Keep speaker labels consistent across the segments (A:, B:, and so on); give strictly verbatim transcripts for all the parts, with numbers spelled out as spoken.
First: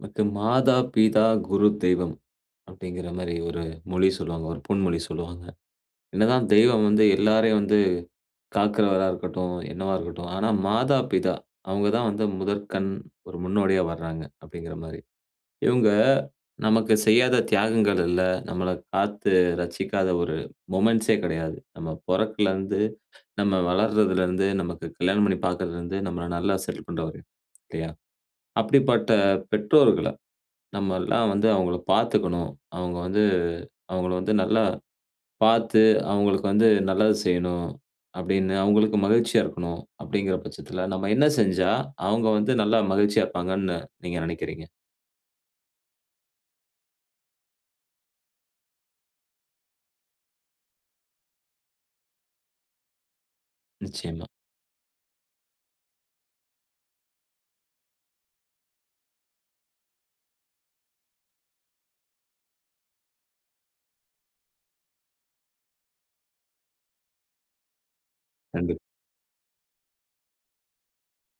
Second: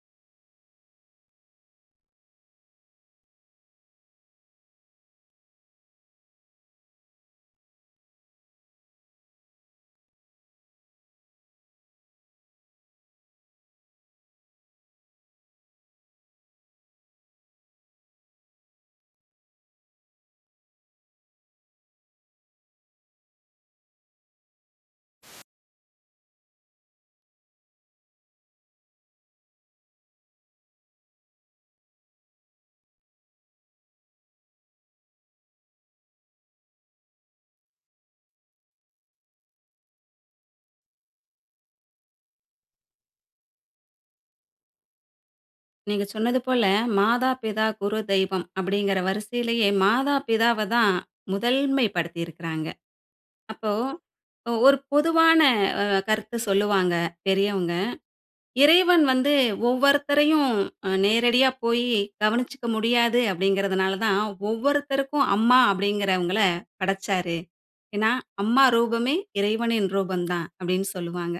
A: [unintelligible] "மாதா, பிதா, குரு, தெய்வம்" அப்பிடிங்கிற மாரி ஒரு மொழி சொல்லுவாங்க, ஒரு பொன்மொழி சொல்லுவாங்க. என்னதான் தெய்வம் வந்து எல்லாரையும் வந்து காக்கிறவரா இருக்கட்டும், என்னவா இருக்கட்டும், ஆனா மாதா, பிதா அவுங்கதான் வந்து முதற்கண், ஒரு முன்னோடியா வர்றாங்க, அப்பிடிங்கிறமாரி. இவுங்க நமக்கு செய்யாத தியாகங்கள் இல்ல. நம்மள காத்து ரட்சிக்காத ஒரு மொமென்ட்ஸ்ஸே கிடையாது. நம்ம பொறக்கலருந்து, நம்ம வளர்றதில இருந்து, நமக்கு கல்யாணம் பண்ணி பார்க்கிறதில இருந்து, நம்மள நல்லா செட்டில் பண்ற வரையும், இல்லயா? அப்பிடிப்பட்ட பெற்றோர்கள நம்மெல்லாம் வந்து அவுங்கள பார்த்துக்கணும். அவுங்க வந்து அவுங்கள வந்து நல்லா பார்த்து, அவுங்களுக்கு வந்து நல்லது செய்யணும் அப்பிடின்னு அவுங்களுக்கு மகிழ்ச்சியா இருக்கணும் அப்பிடிங்கிற பட்சத்தில, நம்ம என்ன செஞ்சா அவுங்க வந்து நல்லா மகிழ்ச்சியா இருப்பாங்கன்னு நீங்க நெனைக்கிறீங்க?
B: நீங்க சொன்னது போல, "மாதா, பிதா, குரு, தெய்வம்" அப்பிடிங்கிற வரிசையிலேயே மாதா, பிதாவ தான் முதல்மைப்படுத்தி இருக்கிறாங்க. அப்போ
A: நிச்சயமா.
B: ஒ ஒரு பொதுவான அ கருத்து சொல்லுவாங்க பெரியவங்க. "இறைவன் வந்து ஒவ்வொருத்தரையும் அ நேரடியா போயி கவனிச்சுக்க முடியாது அப்பிடிங்கிறதனால தான், ஒவ்வொருத்தருக்கும் 'அம்மா' அப்பிடிங்குகிறவங்கள படைச்சாரு. ஏனா, அம்மா
A: கண்டிப்.
B: ரூபமே இறைவனின் ரூபந்தான்" அப்பிடின்னு சொல்லுவாங்க.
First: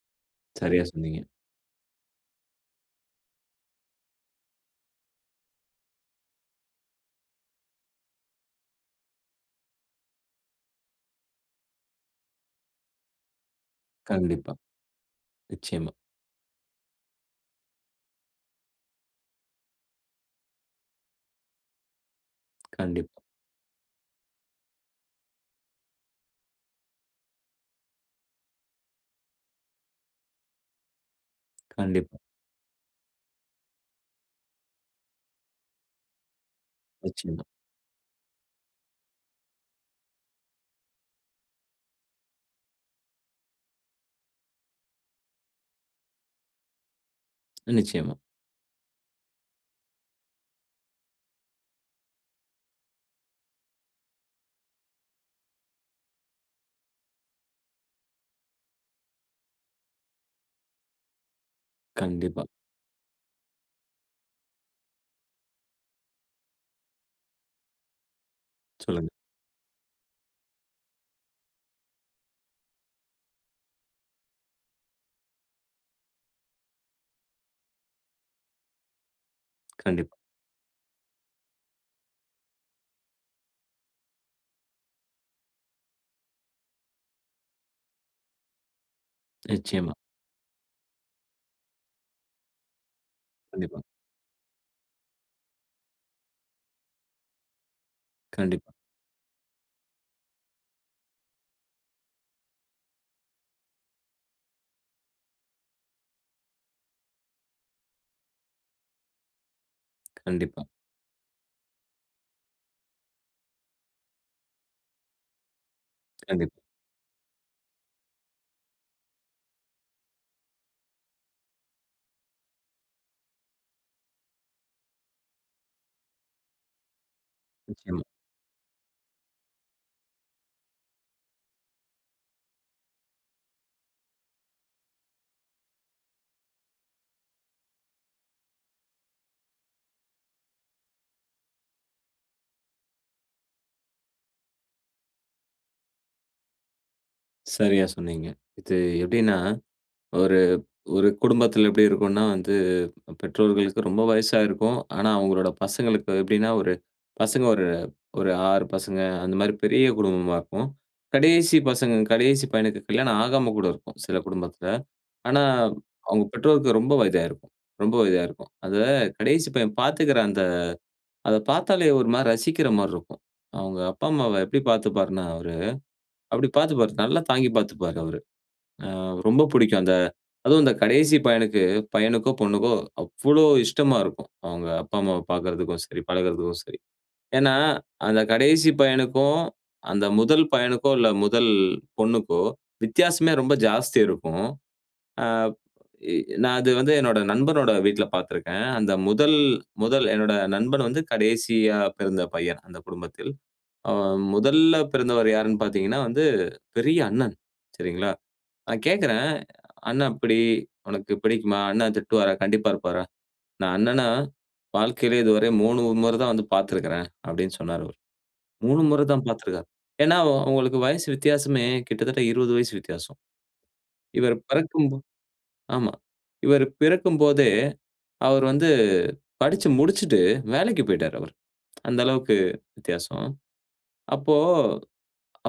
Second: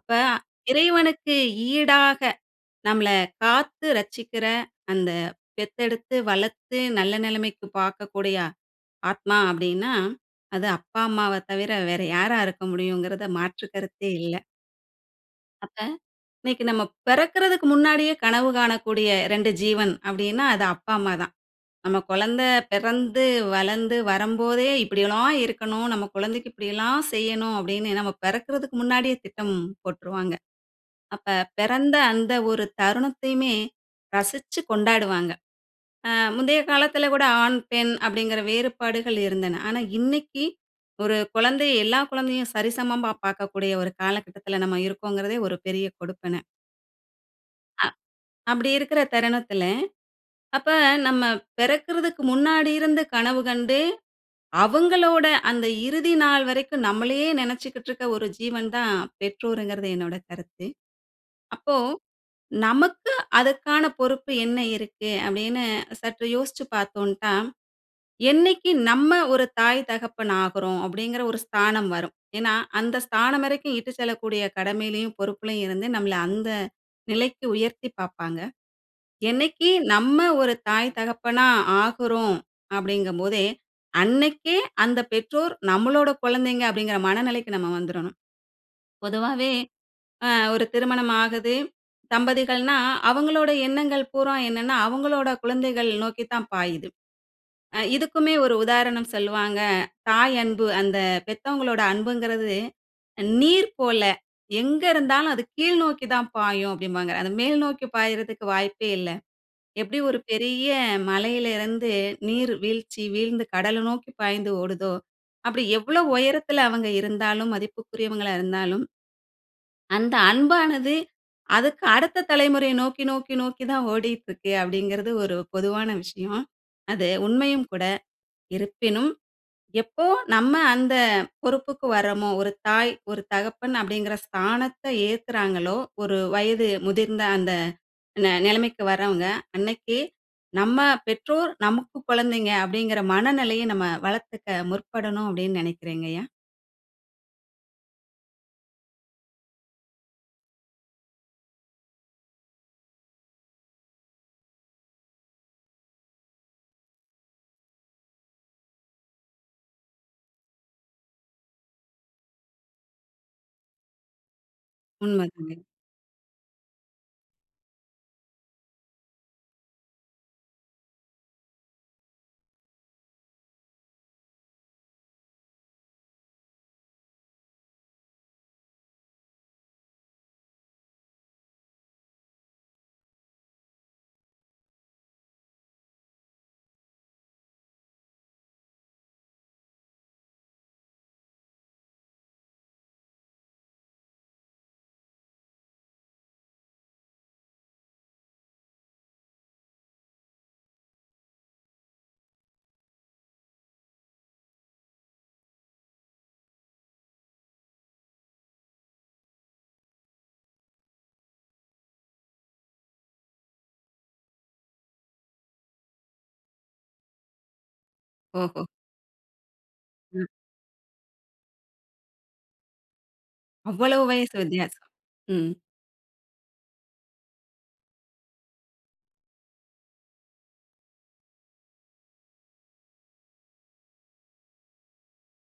B: அப்ப
A: சரியா சொன்னீங்க.
B: இறைவனுக்கு ஈடாக நம்மள காத்து ரட்சிக்கிற, அந்த பெத்தெடுத்து வளத்து நல்ல நெலைமைக்கு பார்க்கக்கூடிய ஆத்மா அப்பிடின்னா, அது அப்பா, அம்மாவ தவிர வேற யாரா இருக்க முடியும்ங்கிறத மாற்று கருத்தே இல்ல.
A: கண்டிப்பா.
B: அப்ப
A: நிச்சயமா.
B: இன்னைக்கு நம்ம பிறக்கிறதுக்கு முன்னாடியே கனவு காணக்கூடிய ரெண்டு ஜீவன் அப்பிடின்னா அது அப்பா, அம்மா தான். நம்ம கொழந்த
A: கண்டிப்பா.
B: பிறந்து, வளர்ந்து வரும்போதே, "இப்பிடி எல்லாம் இருக்கணும். நம்ம குழந்தைக்கு இப்பிடிலாம் செய்யணும்" அப்பிடின்னு நம்ம பிறக்கிறதுக்கு முன்னாடியே திட்டம் போட்டுருவாங்க. அப்ப பிறந்த
A: கண்டிப்பா.
B: அந்த ஒரு தருணத்தையுமே ரசிச்சு கொண்டாடுவாங்க. ஆ முந்தைய காலத்துல கூட
A: நிச்சயமா.
B: ஆண், பெண் அப்பிடிங்குற வேறுபாடுகள் இருந்தன. ஆனா, இன்னைக்கி ஒரு குழந்தை, எல்லா குழந்தையும் சரிசமமா பார்க்கக்கூடிய ஒரு காலகட்டத்தில நம்ம இருக்கோங்கிறதே ஒரு பெரிய கொடுப்பன. அ.
A: நிச்சயமா.
B: அப்டி இருக்குற தருணத்துல, அப்ப நம்ம பெறக்கிறதுக்கு முன்னாடி இருந்து கனவு கண்டு, அவங்களோட அந்த இறுதி நாள் வரைக்கும் நம்மளையே நெனைச்சுக்கிட்ருக்க ஒரு ஜீவன் தான், பெற்றோர்ங்கிறது என்னோட கருத்து. அப்போ,
A: கண்டிப்பா.
B: "நமக்கு அதுக்கான பொறுப்பு என்ன இருக்கு?" அப்டின்னு சற்று யோஸ்ச்சு பாத்தோன்ட்டா, "என்னிக்கு
A: சொல்லுங்க.
B: நம்ம ஒரு தாய், தகப்பன் ஆகுறோம்?" அப்டிங்கிற ஒரு ஸ்தானம் வரும். ஏன்னா, அந்த ஸ்தானம் வரைக்கும் இட்டு செல்லக்கூடிய கடமையிலயும், பொறுப்புலயும் இருந்து நம்மள அந்த நிலைக்கு உயர்த்தி பாப்பாங்க. என்னைக்கு
A: கண்டிப்பா.
B: நம்ம ஒரு தாய், தகப்பனா ஆகுறோம்? அப்டிங்கும் போதே, அன்னைக்கே அந்த பெற்றோர், நம்மளோட குழந்தைங்க அப்டிங்கிற மனநிலைக்கு நம்ம வந்துரணும். பொதுவாவே,
A: நிச்சயமா.
B: அ ஒரு திருமணம் ஆகுது. தம்பதிகள்னா, அவங்களோட
A: கண்டிப்பா.
B: எண்ணங்கள் பூரா என்னன்னா, அவங்களோட குழந்தைகள் நோக்கித்தான் பாயுது. ஆ. இதுக்குமே ஒரு
A: கண்டிப்பா.
B: உதாரணம் சொல்லுவாங்க. "தாய் அன்பு அந்த பெத்தவங்களோட அன்புங்கறது நீர் போல, எங்க இருந்தாலும் அது கீழ் நோக்கி தான் பாயும்" அப்டிம்பாங்க. அத மேல் நோக்கி பாய்றதுக்கு வாய்ப்பே இல்ல. எப்டி ஒரு
A: கண்டிப்பா.
B: பெரிய மலையிலருந்து நீர் வீழ்ச்சி, வீழ்ந்து கடல நோக்கி பாய்ந்து ஓடுதோ, அப்டி எவ்ளோ
A: கண்டிப்பா.
B: உயரத்துல அவுங்க இருந்தாலும் மதிப்புக்குரியவங்களா இருந்தாலும் அந்த அன்பானது, அதக்கு அடுத்த தலைமுறைய நோக்கி, நோக்கி, நோக்கி தான் ஓடிட்ருக்கு அப்டிங்கிறது ஒரு பொதுவான விஷயம். அது உண்மையும் கூட.
A: நிச்சயமா.
B: இருப்பினும், எப்போ நம்ம அந்த பொறுப்புக்கு வர்றமோ, "ஒரு தாய், ஒரு தகப்பன்" அப்டிங்கிற ஸ்தானத்தை ஏற்குறாங்களோ, ஒரு வயது முதிர்ந்த அந்த ந நிலைமைக்கு வர்றவங்க. அன்னைக்கு "நம்ம பெற்றோர் நமக்கு கொழந்தைங்க" அப்டிங்கிற மனநெலைய நம்ம வளர்த்துக்க முற்படணும் அப்டின் நெனைக்கிறேங்க ஐயா!
A: சரியா சொன்னீங்க. இது எப்படின்னா, ஒரு ஒரு குடும்பத்தில எப்படி இருக்கும்னா வந்து பெற்றோர்களுக்கு ரொம்ப வயசா இருக்கும். ஆனா அவங்களோட பசங்களுக்கு எப்படின்னா ஒரு பசங்க ஒரு ஒரு ஆறு பசங்க அந்த மாரி பெரிய குடும்பமா இருக்கும். கடேசி பசங்க கடேசி பையனுக்கு கல்யாணம் ஆகாம கூட இருக்கும், சில குடும்பத்தில.
B: உண்ம
A: ஆனா
B: அதுங்க.
A: அவங்க பெற்றோருக்கு ரொம்ப வயதாயிருக்கும் ரொம்ப வயதாயிருக்கும். அத கடேசி பையன் பார்த்துக்கிற அந்த அத பாத்தாலே ஒரு மாரி ரசிக்கிற மாரி இருக்கும். அவங்க அப்பா, அம்மாவை எப்படி பார்த்துப்பார்னா? அவரு, அப்படி பார்த்துப்பாரு. தல்லா தாங்கிப் பார்த்துப்பாரு அவரு. ஆ ரொம்ப பிடிக்கும். அந்த அதுவு அந்த கடேசி பையனுக்கு பையனுக்கோ, பொண்ணுக்கோ அவ்வளோ இஷ்டமா இருக்கும். அவங்க அப்பா, அம்மாவ பார்க்கதற்கும் சரி, பழகுறதுக்கும் சரி. ஏனா, அந்த கடேசி பையனுக்கு, அந்த முதல் பையனுக்கோ இல்ல முதல் பொண்ணுக்கோ வித்தியாசமே ரொம்ப ஜாஸ்தி இருக்கும். ஆ எ எ நா அது வந்து என்னோட நண்பனோட வீட்ல பார்த்திருக்கேன். அந்த முதல் முதல் "என்னோட நண்பன் வந்து கடேசியா பிறந்த பையன் அந்தக் குடும்பத்தில்." ஆ முதல்ல பிறந்தவர் யார்னு பார்த்தீங்கனா, வந்து பெரிய அண்ணன். சரிங்களா? நா கேட்கறே, அண்ண எப்புடி? உனக்கு பிடிக்குமா? அண்ண திட்டுவாரா? கண்டிப்பா இருப்பாரா? நா அண்ணன வாழ்க்கையிலயே இதுவர மூணு மொற தா வந்து பார்த்திருக்கிறேன் அப்டினு சொன்னாரு அவரு.
B: ஓஹோ.
A: மூணு மொற தா பார்த்திருக்கிறார். ஏனா
B: ம்.
A: அவ அவங்களுக்கு வயசு வித்தியாசமே கிட்டத்தட்ட இருவது வயசு வித்தியாசம்.
B: அவ்வளோ வயசு
A: இவர்
B: வித்தியாசம்.
A: பிறக்கும் போ
B: ம்.
A: ஆமா. இவரு பிறக்கு போதே அவரு வந்து படிச்சு முடிச்சுட்டு, வேலைக்கு போய்ட்டார் அவர். அந்த அளவுக்கு வித்தியாசம். அப்போ,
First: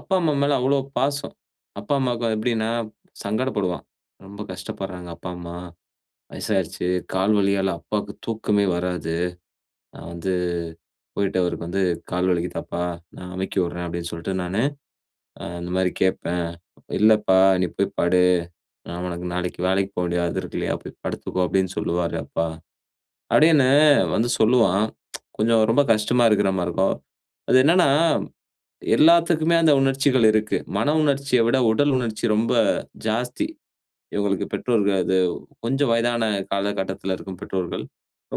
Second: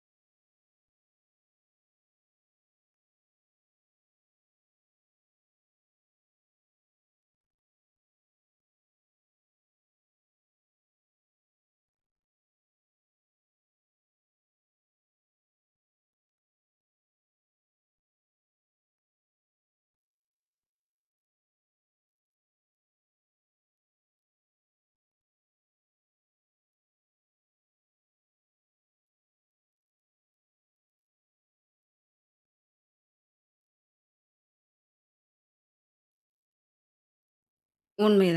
A: அப்பா, அம்மா மேல அவ்வளோ பாசம். அப்பா, அம்மாவுக்கு எப்படின்னா சங்கடப்படுவா. ரொம்ப கஷ்டப்பட்றாங்க அப்பா, அம்மா. வயசாயிடுச்சு. கால் வலியால அப்பாவுக்கு தூக்கமே வராது. நா வந்து போயிட்டு அவருக்கு வந்து கால் வலிக்குதாப்பா? நா அமுக்கி விட்றே அப்படின்னு சொல்லிட்டு நானு, ஆ அந்த மாரி கேட்பே. இல்லப்பா, நீ போய் படு. நா உனக்கு நாளைக்கு வேலைக்கு போக வேண்டியது அது இருக்கு இல்லையா? போய் படுத்துக்கோ அப்படின்னு சொல்லுவாரு அப்பா. அப்டினு வந்து சொல்லுவான். கொஞ்சம் ரொம்ப கஷ்டமா இருக்கிற மாரி இருக்கும். அது என்னன்னா, எல்லாத்துக்குமே அந்த உணர்ச்சிகள் இருக்கு. மன உணர்ச்சிய விட உடல் உணர்ச்சி ரொம்ப ஜாஸ்தி. இவங்களுக்கு பெற்றோர்கள் அது கொஞ்சம் வயதான காலகட்டத்தில இருக்கும் பெற்றோர்கள்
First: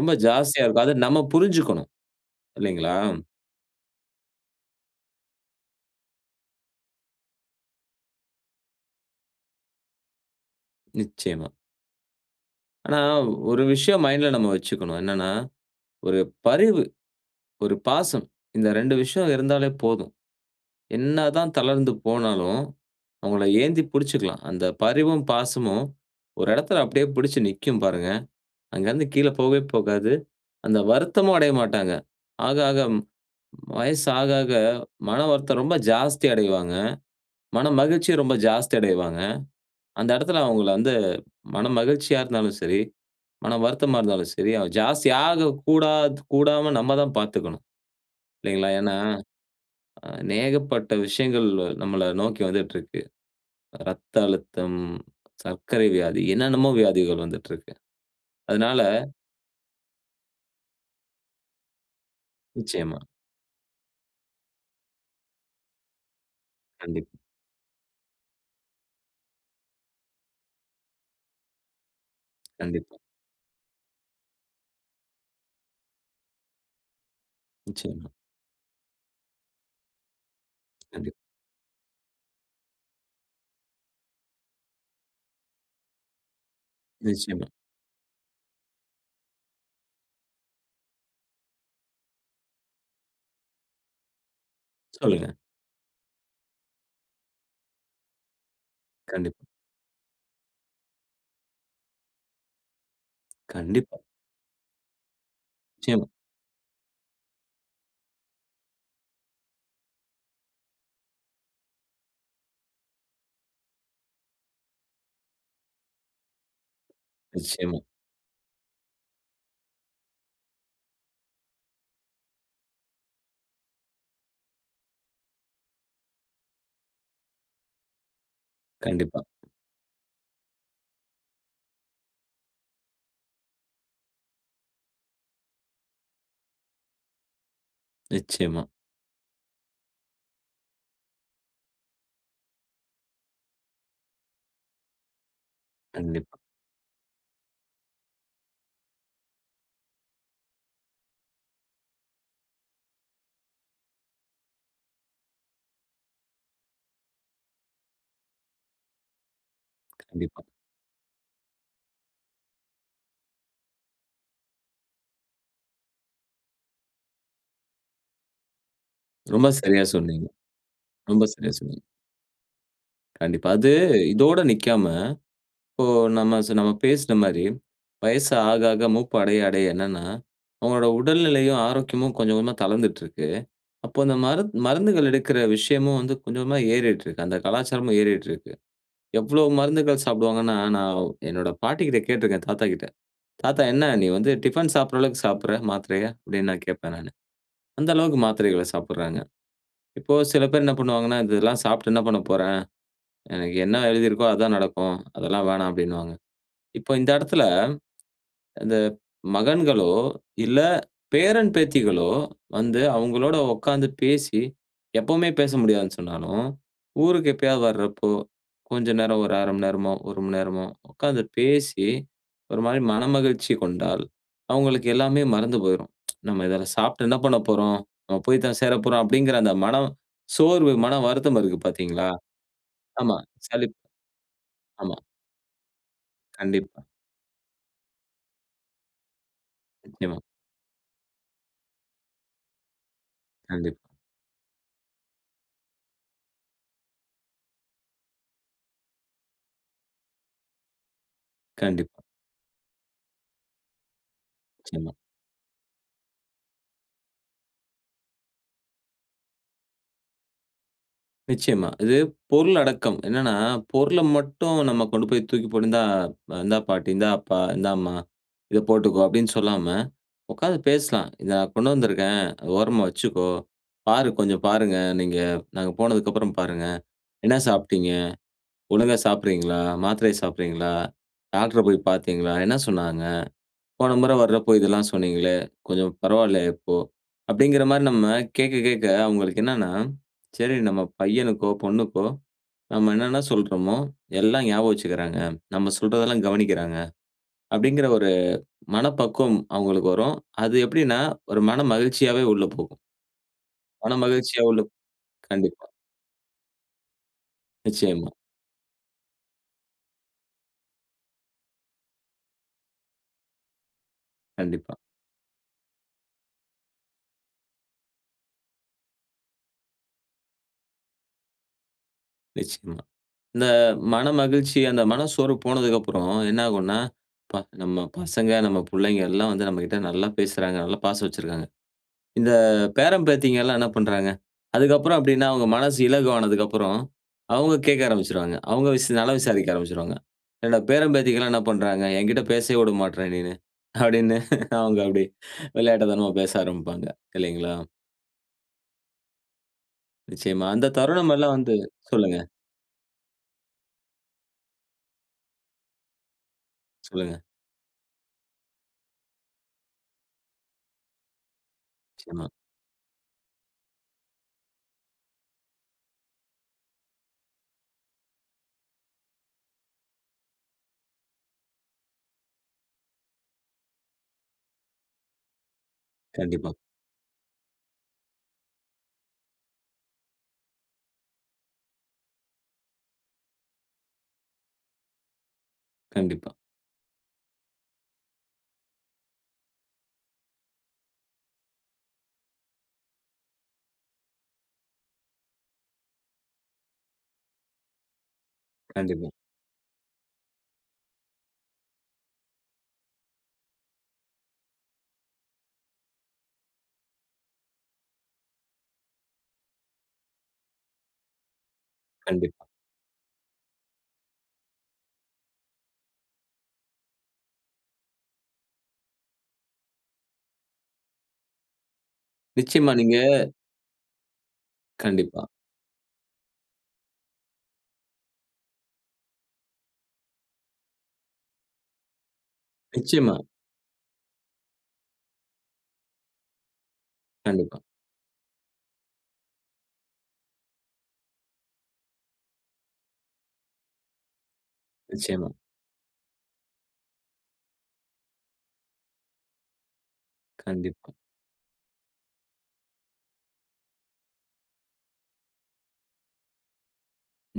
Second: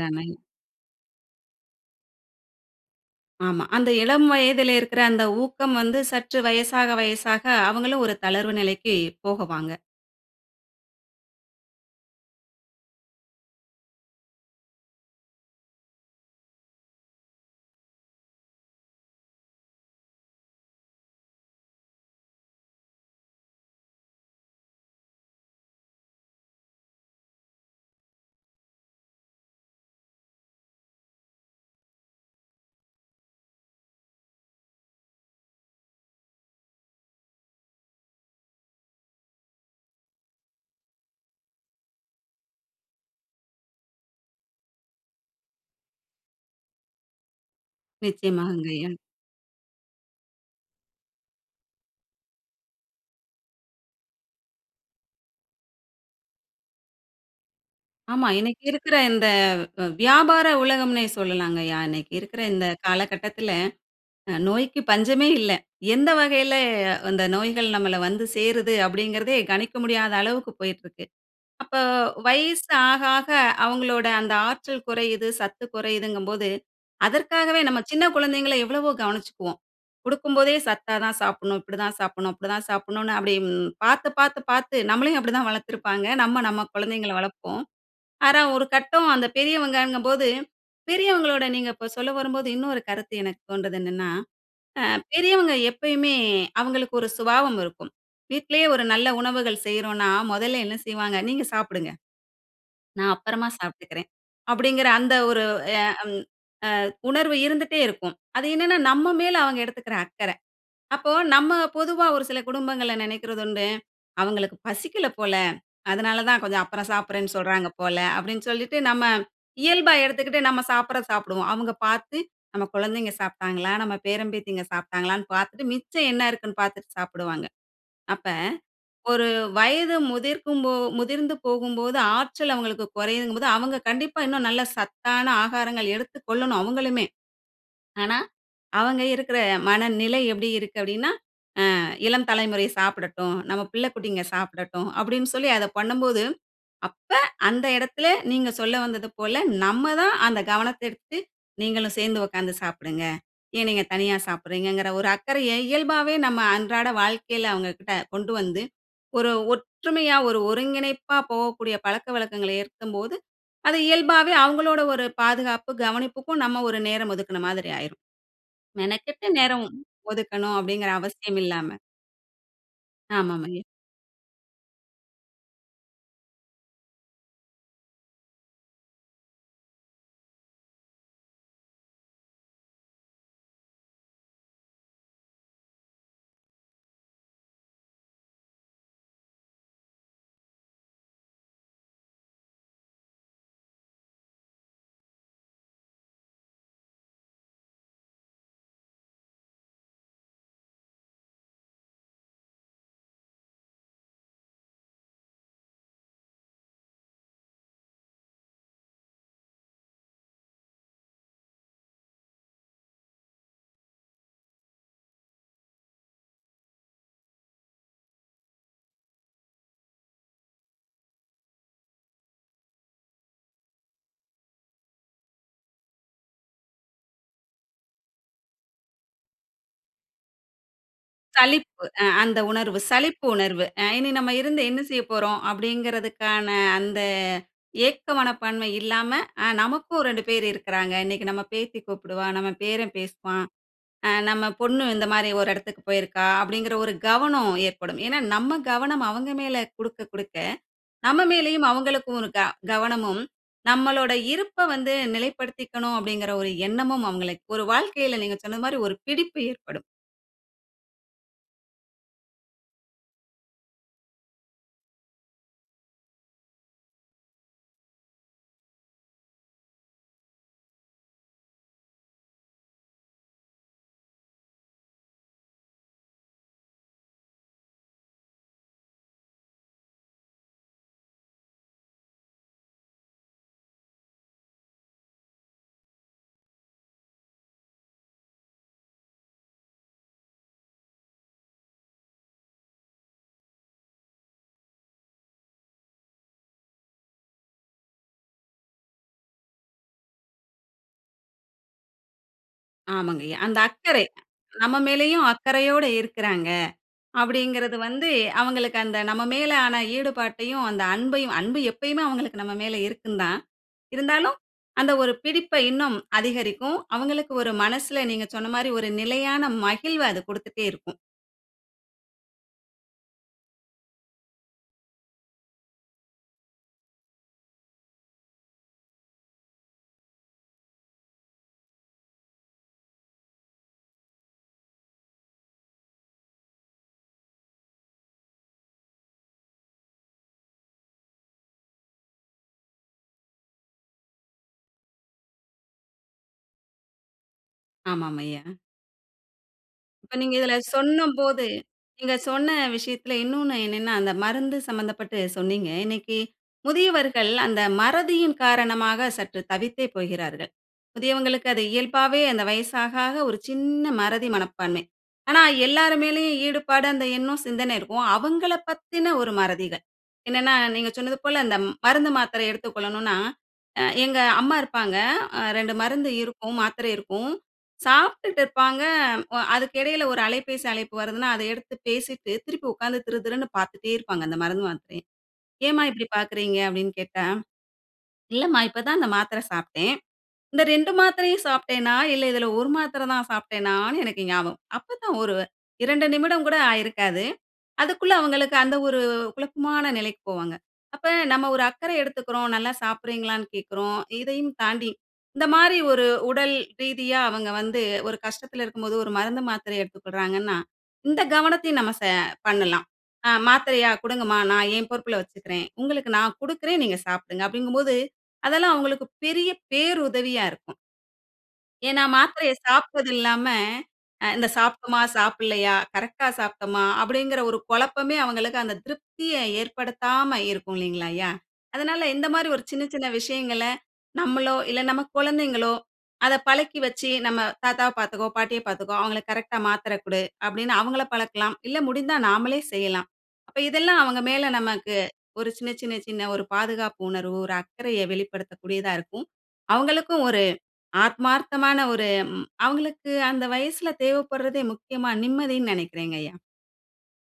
A: ரொம்ப ஜாஸ்தியா இருக்கும். அத நம்ம புரிஞ்சுக்கணும். இல்லைங்களா?
B: ஆமா. அந்த இளம் வயதில இருக்கிற அந்த ஊக்கம் வந்து சற்று வயசாக வயசாக அவங்களு ஒரு தளர்வு நிலைக்கு போகவாங்க.
A: நிச்சயமா. ஆனா ஒரு விஷயம் மைண்ட்ல நம்ம வச்சுக்கணும். என்னன்னா, ஒரு பரிவு, ஒரு பாசம் இந்த ரெண்டு விஷயம் இருந்தாலே போதும். என்னதான் தளர்ந்து போனாலும், அவுங்கள ஏந்தி பிடிச்சுக்கலாம். அந்த பரிவும், பாசமும் ஒரு இடத்தில அப்பிடியே பிடிச்சு நிக்கும். பாருங்க. அங்க இருந்து கீழே போகவே போகாது. அந்த வருத்தமும் அடைய மாட்டாங்க. ஆக, ஆக வயசு ஆக, ஆக மன வருத்தம் ரொம்ப ஜாஸ்தி அடைவாங்க. மனமகிழ்ச்சிய ரொம்ப ஜாஸ்தி அடைவாங்க. அந்த இடத்தில அவுங்கள வந்து மன மகிழ்ச்சியா இருந்தாலும் சரி, மனம் வருத்தமா இருந்தாலும் சரி [unintelligible] ஜாஸ்தியாக கூடாத் கூடாம நம்ம தான் பார்த்துக்கணும்,
B: நிச்சயமாகங்க
A: இல்லேங்களா?
B: ஐயா.
A: ஏன்னா, அநேகப்பட்ட விஷயங்கள் நம்மள நோக்கி வந்துட்டு இருக்கு. இரத்த அழுத்தம், சர்க்கரை வியாதி, என்னென்னமோ வியாதிகள் வந்துட்டு இருக்கு.
B: ஆமா. இன்னக்கி
A: அதனால
B: இருக்கிற இந்த வி வியாபார உலகம்ன்னே சொல்லலாங்கய்யா! இன்னக்கி இருக்கிற இந்த
A: நிச்சயமா.
B: காலகட்டத்தில அ நோய்க்கு பஞ்சமே இல்ல. எந்த வகையில
A: கண்டிப்பா.
B: வந்த நோய்கள் நம்மள வந்து சேருது அப்பிடிங்கிறதே கணிக்க முடியாத அளவுக்கு போயிட்டு இருக்கு. அப்போ வயசு
A: கண்டிப்பா.
B: ஆக, ஆக அவுங்களோட அந்த ஆற்றல் குறையுது, சத்து குறையுதுங்கம்போது, அதற்காகவே நம்ம சின்ன
A: நிச்சயமா.
B: குழந்தைகள எவ்வளவோ கவனிச்சிக்குவோம். கொடுக்கும்போதே சத்தா
A: கண்டிப்பா.
B: தான் சாப்புட்ணும், இப்பிடி தான் சாப்புட்ணும், அப்பிடி தான் சாப்புட்ணுன்னு அப்பிடிம் பார்த்து, பார்த்து, பார்த்து நம்மளையும் அப்பிடி தான் வளர்த்திருப்பாங்க. நம்ம, நம்ம குழந்தைங்கள
A: நிச்சயமா.
B: வளர்ப்போம். ஆரா, ஒரு கட்டம் அந்த பெரியவங்கங்கம்போது, பெரியவங்களோட நீங்க இப்போ சொல்ல வரும்போது, இன்னொரு கருத்து எனக்கு தோண்றுது என்னன்னா, ஆ
A: சொல்லுங்க.
B: பெரியவங்க எப்பயுமே அவுங்களுக்கு ஒரு சுபாவம் இருக்கும். வீட்டிலேயே ஒரு நல்ல
A: கண்டிப்பா.
B: உணவுகள் செய்றோன்னா, முதல்ல என்ன செய்வாங்க? "நீங்க சாப்பிடுங்க. நான் அப்பறமா
A: கண்டிப்பா.
B: சாப்பிட்டுக்கிறேன்". அப்பிடிங்கிற அந்த ஒரு எ
A: நிச்சயமா.
B: அம் அ உணர்வு இருந்துட்டே இருக்கும். அது என்னன்னா, நம்ம மேல அவுங்க எடுத்துக்கிற அக்கற. அப்போ நம்ம பொதுவா ஒரு சில குடும்பங்கள நினைக்கிறதுண்டு. அவுங்களுக்கு பசிக்கல போல. அதனால தான் கொஞ்சம் அப்புறம் சாப்பிட்றேன்னு சொல்றாங்க
A: நிச்சயமா.
B: போல, அப்பிடின்னு சொல்லிட்டு நம்ம இயல்பா எடுத்துக்கிட்டு நம்ம சாப்பிட்றத சாப்பிடுவோம். அவுங்க பார்த்து நம்ம குழந்தைங்க சாப்பிட்டாங்களா? நம்ம பேரம் பேத்திங்க சாப்பிட்டாங்களான்னு பார்த்துட்டு மிச்சம் என்ன இருக்குன்னு பார்த்துட்டு சாப்பிடுவாங்க. அப்ப,
A: கண்டிப்பா.
B: ஒரு வயது முதிர்க்கும் போ முதிர்ந்து போகும்போது ஆற்றல் அவுங்களுக்கு குறையுதுங்கம்போது அவுங்க கண்டிப்பா இன்னும் நல்ல சத்தான ஆகாரங்கள் எடுத்துக் கொள்ளணும், அவுங்களுமே! ஆனா,
A: நிச்சயமா.
B: அவுங்க இருக்கிற மனநிலை எப்பிடி இருக்கு? அப்பிடின்னா, ஆ இளம் தலைமுறை சாப்பிடட்டும். நம்ம பிள்ளை குட்டிங்க சாப்பிடட்டும். அப்பிடின்னு சொல்லி அத பண்ணும்போது,
A: கண்டிப்பா.
B: அப்ப அந்த இடத்தில நீங்க சொல்ல வந்தது போல, நம்ம தான் அந்த கவனத்த எடுத்து நீங்களும் சேர்ந்து உட்கார்ந்து சாப்பிடுங்க. ஏன் நீங்க தனியா சாப்பிடுகிறீங்கிற? ஒரு அக்கறைய இயல்பாவே நம்ம அன்றாட வாழ்க்கையில அவங்கக்கிட்ட கொண்டு வந்து, ஒரு ஒற்றுமையா, ஒரு
A: கண்டிப்பா.
B: ஒருங்கிணைப்பா போகக்கூடிய பழக்கவழக்கங்கள ஏற்கும்போது, அது இயல்பாவே அவுங்களோட ஒரு பாதுகாப்பு கவனிப்புக்கும் நம்ம ஒரு நேரம் ஒதுக்குனமாதிரி ஆயிரும். மெனக்கெட்டு
A: ரொம்ப
B: நேரம்
A: சரியா சொன்னீங்க.
B: ஒதுக்கணும் அப்பிடிங்கிற
A: ரொம்ப
B: அவசியம்
A: சரியா
B: இல்லாம.
A: சொன்னீங்க.
B: ஆமா,
A: கண்டிப்பா.
B: ஆமாங்க.
A: அது இதோட நிக்காம, இப்போ நம்ம சு நம்ம பேசுன மாரி, வயசு ஆக ஆக மூப்பு அடைய அடை என்னன்னா, அவங்களோட உடல்நிலையும், ஆரோக்கியமும் கொஞ்சம் கொஞ்சமா தளர்ந்துட்டு இருக்கு. அப்போ அந்த மருந்து மருந்துகள் எடுக்கிற விஷயமும் வந்து கொஞ்ச கொஞ்சமா ஏறிட்டு இருக்கு, அந்த கலாச்சாரமும் ஏறிட்டு இருக்கு. எவ்வளோ மருந்துகள் சாப்டுவாங்கன்னா, நான் என்னோட பாட்டிக்கிட்ட கேட்டுருக்கேன், தாத்தா கிட்ட. "தாத்தா, என்ன நீ வந்து டிஃபன் சாப்படுற அளவுக்கு சாப்புடுற, மாத்திரைய?" அப்டின்னு நான் கேட்பேன் நானு. அந்த அளவுக்கு மாத்திரைகள சாப்புடுறாங்க. இப்போ சில பேர் என்ன பண்ணுவாங்கன்னா, "இதெல்லாம் சாப்ட்டு என்ன பண்ண போறேன்? எனக்கு என்ன எழுதி இருக்கோ அதுதான் நடக்கும். அதெல்லாம் வேணாம்" அப்டின்வாங்க. இப்போ இந்த இடத்துல, அந்த மகன்களோ இல்ல பேரன், பேத்திகளோ வந்து அவங்களோட உட்கார்ந்து பேசி எப்பவுமே பேச முடியாதுன்னு சொன்னாலும், ஊருக்கு எப்பயாவது வரப்போ, கொஞ்ச நேரம் ஒரு அரைமணி நேரமோ, ஒருமணி நேரமோ உட்கார்ந்து பேசி, ஒரு மாரி மனமகிழ்ச்சி கொண்டால், அவங்களுக்கு எல்லாமே மறந்து போயிரும். "நம்ம இதலாம் சாப்பட்டு என்ன பண்ண போறோம்? நம்ம போய் தான் சேரப்போறோம்" அப்டிங்குற அந்த மனம் சோர்வு, மன வருத்தம் இருக்கு
B: சலிப்பு, அ
A: பார்த்தீங்களா?
B: அந்த உணர்வு,
A: ஆமா,
B: சலிப்பு உணர்வு,
A: சலிப்
B: அ "இனி நம்ம இருந்து என்ன
A: ஆமா.
B: செய்ய போறோம்?" அப்டிங்கறதுக்கான
A: கண்டிப்பா.
B: அந்த ஏக்க மனப்பான்மை இல்லாம, அ "நமக்கும்
A: நிச்சியமா.
B: ரெண்டு பேரு இருக்குறாங்க. இன்னைக்கு நம்ம பேத்தி கூப்புடுவா, நம்ம பேரன் பேசுவான்.
A: கண்டிப்.
B: அ நம்ம பொண்ணு இந்த மாரி ஒரு இடத்துக்கு போயிருக்கா" அப்டிங்குற ஒரு கவனம் ஏற்படும். ஏனா, நம்ம கவனம் அவங்க மேல குடுக்க குடுக்க, நம்ம மேலேயும்
A: கண்டிப்.
B: அவங்களுக்கும் ஒரு க கவனமும் நம்மளோட இருப்ப வந்து
A: நிச்சியமா.
B: நிலைப்படுத்திக்கனும் அப்டிங்குற ஒரு எண்ணமும் அவங்கள ஒரு வாழ்க்கையில நீங்க சொன்னது மாரி ஒரு பிடிப்பு ஏற்படும்.
A: நிச்சயமா. இது பொருள் அடக்கம். என்னன்னா, பொருள மட்டும் நம்ம கொண்டு போய் தூக்கி போட்டு இந்தா இந்தா பாட்டி, இந்தா அப்பா, இந்தாம்மா இதை போட்டுக்கோ அப்படின்னு சொல்லாம உக்காந்து பேசலாம். “நான் கொண்டு வந்திருக்கேன், ஓரமா வச்சிக்கோ, பாரு கொஞ்சம் பாருங்க, நீங்க. நாங்க போனதுக்கப்புறம் பாருங்க. என்ன சாப்ட்டீங்க? ஒழுங்கா சாப்ட்றீங்களா? மாத்திரை சாப்ட்றீங்களா? டாக்டர போய் பாத்தீங்களா? என்ன சொன்னாங்க? போன முறை வர்றப்ப இதெல்லாம் சொன்னீங்களே, கொஞ்சம் பரவால்லையா இப்போ.” அப்படிங்குற மாரி நம்ம கேக்க கேக்க, அவுங்களுக்கு என்னான்னா சரி, நம்ம பையனுக்கோ, பொண்ணுக்கோ நாம என்னான்னா சொல்றோமோ எல்லாம் ஞாபகம் வசிக்குறாங்க, நம்ம சொல்றதெல்லாம் கவனிக்கிறாங்க. அபப்டிங்குற ஒரு மனப்பக்குவம் அவுங்களுக்கு வரும். அது எப்படின்னா ஒரு மன மகிழ்ச்சியாவே உள்ள போகும்.
B: ஆமங்கய்யா. அந்த அக்கறை,
A: மனமகிழ்ச்சியா உள்ள
B: நம்ம மேலயும்
A: கண்டிப்பா.
B: அக்கறையோடு இருக்குறாங்க. அப்படிங்குறது வந்து
A: நிச்சயமா.
B: அவங்களுக்கு அந்த நம்ம மேல ஆன ஈடுபாட்டையும், அந்த அன்பையும் அன்பு எப்பயுமே அவங்களுக்கு நம்ம மேல இருக்குந்தான். இருந்தாலும்,
A: கண்டிப்பா.
B: அந்த ஒரு பிடிப்பை இன்னும் அதிகரிக்கும். அவங்களுக்கு ஒரு மனசுல, நீங்க சொன்ன மாரி ஒரு நிலையான மகிழ்வ, அது குடுத்துட்டே இருக்கும்.
A: நிச்சயமா. இந்த மனமகிழ்ச்சி அந்த மனசோர்வு போனதுக்கு அப்புறம், என்ன ஆகுன்னா, அப்பா! நம்ம பசங்க, நம்ம பிள்ளைங்க எல்லாம் வந்து நம்மக்கிட்ட நல்லா பேசுறாங்க, நல்லா பாசம் வச்சிருக்காங்க. இந்த பேரன், பேத்திங்கல்லாம் என்ன பண்றாங்க? அதுக்கப்பறம் அப்படின்னா, அவுங்க மனசு இலகு ஆனதுக்கு அப்புறம், அவுங்க கேட்க ஆரம்பிச்சுருவாங்க. அவுங்க விஸ் நலம் விசாரிக்க ஆரம்பிச்சுருவாங்க. "என்னோட பேரன், பேத்திக்கெல்லாம் என்ன பண்றாங்க? என்கிட்ட பேசவே உட மாட்ற நீன்னு?" அப்பிடின்னு அவுங்க அப்பிடி விளையாட்டுத்தனமா பேச ஆரம்பிப்பாங்க, இல்லேங்களா?
B: ஆமாம் ஐயா. இப்ப நீங்க
A: நிச்சயமா.
B: இதில
A: அந்த தருணம் எல்லாம்
B: சொன்னம்போது
A: வந்து
B: நீங்க
A: சொல்லுங்க.
B: சொன்ன விஷயத்தில இன்னொன்னு என்னன்னா, அந்த மருந்து சம்பந்தப்பட்டு சொன்னீங்க. இன்னக்கி
A: சொல்லுங்க.
B: முதியவர்கள் அந்த மறதியின் காரணமாக சற்று தவித்தே போகிறார்கள். முதியவங்களுக்கு அது இயல்பாவே
A: நிச்சயமா.
B: அந்த வயசு ஆக, ஆக ஒரு சின்ன மறதி மனப்பான்மை. ஆனா, எல்லார்மேலயும் ஈடுபாடு அந்த எண்ணம் சிந்தனை இருக்கும். அவங்களப் பத்தின ஒரு மறதிகள். என்னன்னா, நீங்க சொன்னது போல இந்த மருந்து, மாத்திரை எடுத்துக்கொள்ளணுனா, அ எங்க அம்மா இருப்பாங்க. அ ரெண்டு மருந்து
A: கண்டிப்பா.
B: இருக்கும், மாத்திரை இருக்கும். சாப்புட்டு இருப்பாங்க அ அதுக்கு இடையில ஒரு அலைபேசி அழைப்பு வருதுன்னா, அத எடுத்து பேசிட்டு திருப்பி உட்கார்ந்து திருதிருன்னு பார்த்துட்டே இருப்பாங்க. அந்த மருந்து, மாத்திரைய. "ஏம்மா இப்படி
A: கண்டிப்பா.
B: பார்க்கிறீங்க?" அப்பிடின்னு கேட்டா. இல்லம்மா, இப்பதான் அந்த மாத்திரை சாப்பிட்டேன். இந்த இரண்டு மாத்திரையும் சாப்பிட்டேன்னா! இல்ல இதில ஒரு மாத்திர தான் சாப்பிட்டேனான்னு எனக்கு ஞாபகம். அப்ப தான் வரு இரண்டு நிமிடம் கூட ஆகியிருக்காது. அதுக்குள்ள அவுங்களுக்கு அந்த ஒரு
A: கண்டிப்பா.
B: குழப்பமான நிலைக்கு போவாங்க. அப்ப நம்ம ஒரு அக்கறை எடுத்துக்குறோம், நல்லா சாப்பிடுகிறீங்களான்னு கேட்குறோம். இதையும் தாண்டி இந்தமாரி ஒரு உடல் ரீதியா அவங்க வந்து ஒரு கஷ்டத்தில இருக்கும்போது ஒரு மருந்து, மாத்திரை எடுத்துக்கொள்றாங்கன்னா, இந்த கவனத்தையும் நம்ம ச
A: கண்டிப்பா.
B: பண்ணலாம். அ மாத்திரையா! கொடுங்கம்மா. நான் என் பொறுப்புல வச்சுக்கிறேன். உங்களுக்கு நான் கொடுக்கிறேன். நீங்க சாப்பிடுங்க. அப்படிங்கம்போது அதெல்லாம் அவுங்களுக்கு பெரிய பேருதவியா இருக்கும். ஏன்னா மாத்திரைய
A: நிச்சயமா நீங்க
B: சாப்ட்டது இல்லாம, அ இந்த சாப்ட்டமா
A: கண்டிப்பா.
B: சாப்டலையா? கரெக்ட்டா சாப்ட்டமா? அப்படிங்குற ஒரு கொழப்பமே அவங்களுக்கு அந்த திருப்தியை ஏற்படுத்தாம இருக்கும். இல்லிங்களாயா? அதனால இந்த மாரி ஒரு சின்ன சின்ன
A: நிச்சயமா.
B: விஷயங்கள, நம்மளோ, இல்ல நம்ம கொழந்தைங்களோ, அத பழக்கி வச்சு நம்ம
A: கண்டிப்பா.
B: தாத்தாவ பாத்துக்கோ, பாட்டிய பாத்துக்கோ. அவுங்கள கரெக்ட்டா மாத்திரை குடு அப்டின்னு, அவுங்கள பழக்கலாம். இல்ல முடிந்தா நாமலே செய்யலாம். அப்ப இதெல்லாம் அவுங்க மேல நமக்கு
A: நிச்சயமா.
B: ஒரு சின்ன, சின்ன, சின்ன ஒரு பாதுகாப்பு உணர்வு ஒரு அக்கறைய வெளிப்படுத்தக்கூடியதா இருக்கும். அவுங்களுக்கும் ஒரு
A: கண்டிப்பா.
B: ஆத்மார்த்தமான ஒரு, ம் அவுங்களுக்கு அந்த வயசுல தேவைப்படுறதே, முக்கியமா நிம்மதின் நெனைக்கிறேங்கய்யா.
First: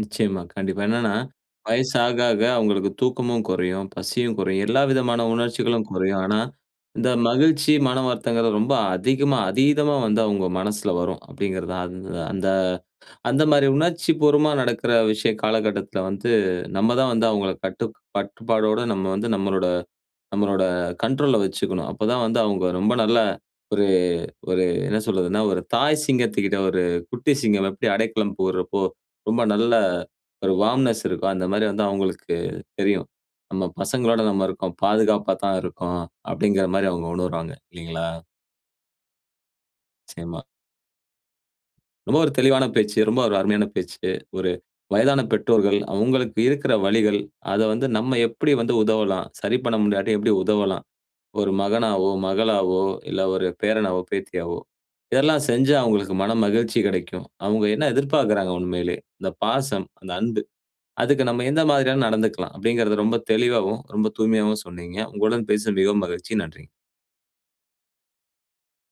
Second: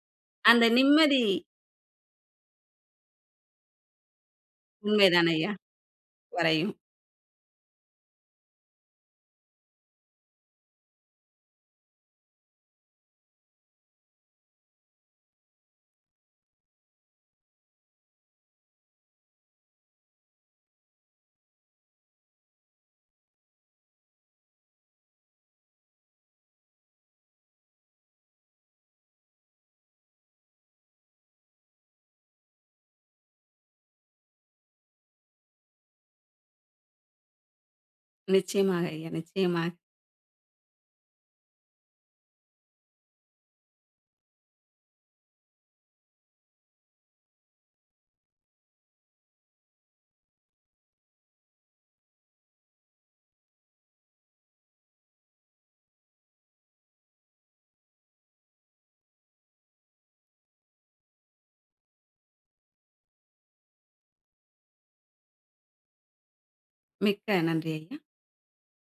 A: நிச்சயமா,
B: அந்த
A: கண்டிப்பா. என்னான்னா,
B: நிம்மதி
A: வயசு ஆக ஆக அவுங்களுக்கு தூக்கமும் குறையும், பசியும் குறையும். எல்லா
B: உண்மை
A: விதமான
B: தானய்யா
A: உணர்ச்சிகளும் குறையும். ஆனா
B: குறையும்.
A: இந்த மகிழ்ச்சி, மனம் வருத்தம்ங்கிறது ரொம்ப அதிகமா, அதீதமா வந்து அவுங்க மனசுல வரும். அப்படிங்கிறது தான். அந்த அந்த அந்த மாதிரி உணர்ச்சி பூர்வமா நடக்கிற விஷய காலகட்டத்ல வந்து, நம்ம தான் வந்து அவுங்கள கட்டுக் கட்டுபாடோடு நம்ம வந்து நம்மளோட நம்மளோட கண்ட்ரோல்ல வச்சிக்கணும். அப்ப தான் வந்து அவுங்க ரொம்ப நல்ல ஒரு ஒரு என்ன சொல்வதுன்னா, ஒரு தாய் சிங்கத்துக்கிட்ட ஒரு 'குட்டி சிங்கம்' எப்டி அடைக்கலம் புகுறப்போ ரொம்ப நல்லா ஒரு வார்ம்னெஸ் இருக்கோ, அந்த மாரி வந்து அவுங்களுக்கு தெரியும். நம்ம பசங்களோட நம்ம இருக்கோம், பாதுகாப்பா தான் இருக்கோம் அப்டிங்குற மாரி அவுங்க உணர்வாங்க, இல்லைங்களா?
B: நிச்சயமாக ஐயா, நிச்சயமாக.
A: நிச்சயமா. ரொம்ப ஒரு தெளிவான பேச்சு, ரொம்ப ஒரு அருமையான பேச்சு. ஒரு வயதான பெற்றோர்கள் அவுங்களுக்கு இருக்கிற வலிகள், அத வந்து நம்ம எப்படி வந்து உதவலாம், சரி பண்ண முடியாட்டியும் எப்டி உதவலாம். ஒரு மகனாவோ, மகளாவோ இல்லை, ஒரு பேரனாவோ, பேத்தியாவோ இதெல்லாம் செஞ்சா அவுங்களுக்கு மனமகிழ்ச்சி கிடைக்கும். அவுங்க என்ன எதிர்பாக்குறாங்க உண்மையிலயே இந்த பாசம், அந்த அன்பு. அதுக்கு நம்ம எந்த மாதிரியா நடந்துக்கலாம் அப்டிங்குறத ரொம்ப தெளிவாவும், ரொம்ப தூய்மையாவும் சொன்னீங்க. உங்களுடன் பேசவும் மிகவும் மகிழ்ச்சி, நன்றி.
B: மிக்க நன்றி ஐயா.